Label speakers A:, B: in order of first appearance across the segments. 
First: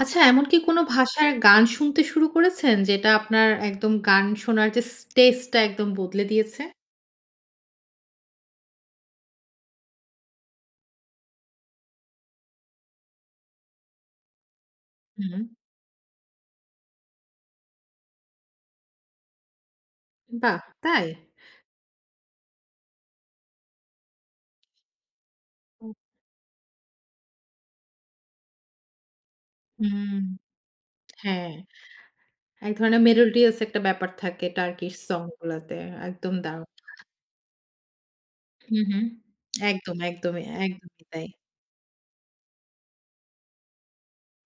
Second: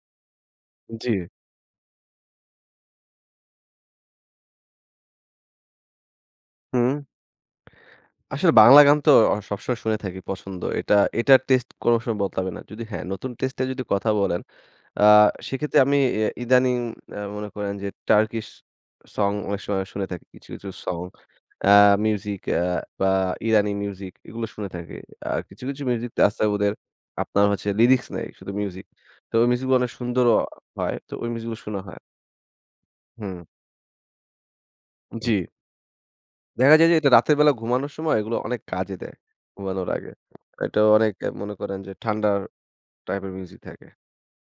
A: আচ্ছা, এমন কি কোনো
B: জ্বী।
A: ভাষার গান শুনতে শুরু করেছেন, যেটা আপনার একদম গান শোনার যে, স টেস্ট টা একদম বদলে দিয়েছে?
B: হুম। আসলে বাংলা গান তো অ সবসময় শুনে থাকি, পছন্দ। এটা এটার টেস্টে কোনো সময় বদলাবে না। যদি হ্যাঁ, নতুন টেস্টে এ যদি কথা বলেন, আ
A: হুম।
B: সেক্ষেত্রে আমি এ ইদানিং অ্যা মনে করেন যে, টার্কিশ সং অনেক সময় শুনে থাকি। কিছু,
A: বাহ!
B: কিছু সং,
A: তাই?
B: অ্যা মিউজিক, অ্যা বা ইরানি মিউজিক এগুলো শুনে থাকি। আর কিছু, কিছু
A: হুম।
B: মিউজিক আস্তাবুদের আপনার হচ্ছে লিরিক্স নাই, শুধু মিউজিক। তো ওই মিউজিক গুলো অনেক
A: হুম।
B: সুন্দর অ হয়। তো ওই মিউজিক
A: হ্যাঁ।
B: গুলো শোনা হয়।
A: এক ধরনের
B: হুম।
A: মেলোডিয়াস একটা ব্যাপার থাকে, টার্কিশ সং
B: জ্বী।
A: গুলোতে। একদম দারুণ!
B: দেখা যায় যে, এটা রাতের বেলা ঘুমানোর সময়, এগুলো অনেক
A: হুম,
B: কাজে
A: হুম।
B: দেয় ঘুমানোর
A: একদম,
B: আগে।
A: একদমই,
B: এটা
A: একদমই
B: অনেক
A: তাই।
B: মনে করেন যে, ঠান্ডা টাইপের মিউজিক থাকে।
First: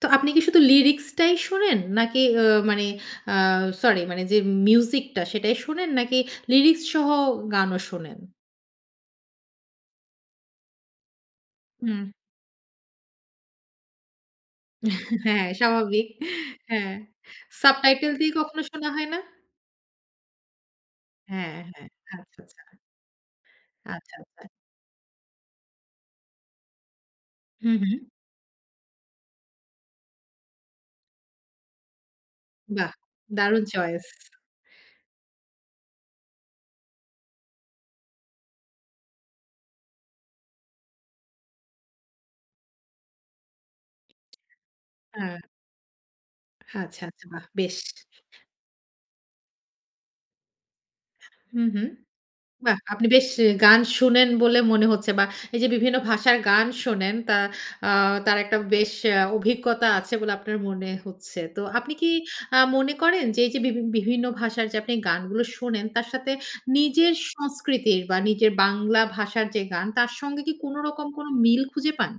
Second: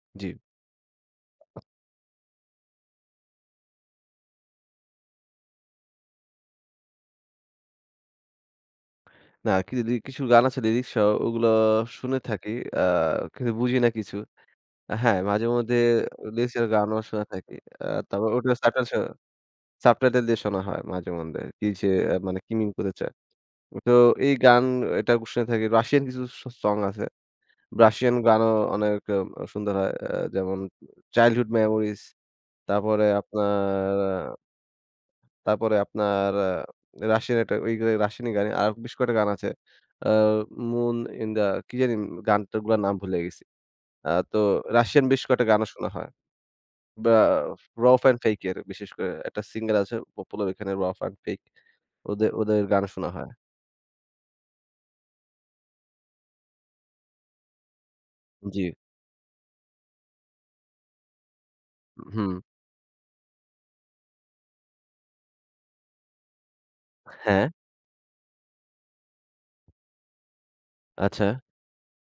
A: তো আপনি
B: জি।
A: কি শুধু লিরিক্স টাই শোনেন? নাকি ও মানে আ সরি, মানে যে, মিউজিক টা সেটাই শোনেন, নাকি লিরিক্স সহ গানও শোনেন?
B: না। কিরি দি কিছু গান আছে লিরিক্স সহ, ওগুলো
A: হুম।
B: শুনে থাকি। অ্যা কিন্তু বুঝি না কিছু। হ্যাঁ,
A: হ্যাঁ,
B: মাঝেমধ্যে
A: স্বাভাবিক।
B: লিরিক্স এর
A: হ্যাঁ।
B: গানও শুনে থাকি। অ্যা
A: সাবটাইটেল
B: তারপর
A: দিয়ে
B: ওটা
A: কখনো
B: সাবটাই
A: শোনা
B: সহ,
A: হয় না?
B: সাবটাইটেল দিয়ে শোনা হয় মাঝে-মধ্যে।
A: হ্যাঁ,
B: কি
A: হ্যাঁ।
B: যে, মানে
A: আচ্ছা,
B: কি মিন
A: আচ্ছা।
B: করতে চায়? তো
A: আচ্ছা,
B: এই
A: আচ্ছা।
B: গান এটা ক শুনে থাকি। রাশিয়ান কিছু স সং আছে।
A: হুম, হুম।
B: রাশিয়ান গানও অনেক আ সুন্দর হয়। আ আ যেমন, চাইল্ডহুড মেমোরিজ
A: বাহ!
B: তারপরে
A: দারুণ
B: আপনার
A: চয়েস!
B: তারপরে আপনার, আ রাশিয়ান একটা ওই এ রাশিয়ান গানই, আরও বেশ কয়টা গান আছে। অ্যা মুন ইন দা, কি জানি?! গানটা, গুলার নাম ভুলে গেছি। আ তো রাশিয়ান বেশ
A: হ্যাঁ।
B: কয়টা গানও শোনা হয়।
A: আচ্ছা,
B: বা
A: আচ্ছা। বাহ! বেশ।
B: Rouf and Fate এর বিশেষ করে একটা সিংগার আছে, পপুলার এখানে Rouf and Fate.
A: হু, হুম।
B: ওদে ওদের
A: বাহ!
B: গানও
A: আপনি
B: শোনা
A: বেশ
B: হয়
A: গান শুনেন বলে মনে হচ্ছে বা এই যে, বিভিন্ন ভাষার গান শোনেন, তা আ তার একটা
B: জ্বী।
A: বেশ অ্যা অভিজ্ঞতা আছে বলে আপনার মনে হচ্ছে। তো আপনি কি
B: উহু।
A: আ মনে করেন যে, এই যে, বিভি বিভিন্ন ভাষার যে, আপনি গানগুলো শোনেন, তার সাথে নিজের
B: হ্যাঁ।
A: সংস্কৃতির বা নিজের বাংলা ভাষার যে, গান, তার সঙ্গে কি কোনো রকম কোনো
B: আচ্ছা।
A: মিল খুঁজে পান?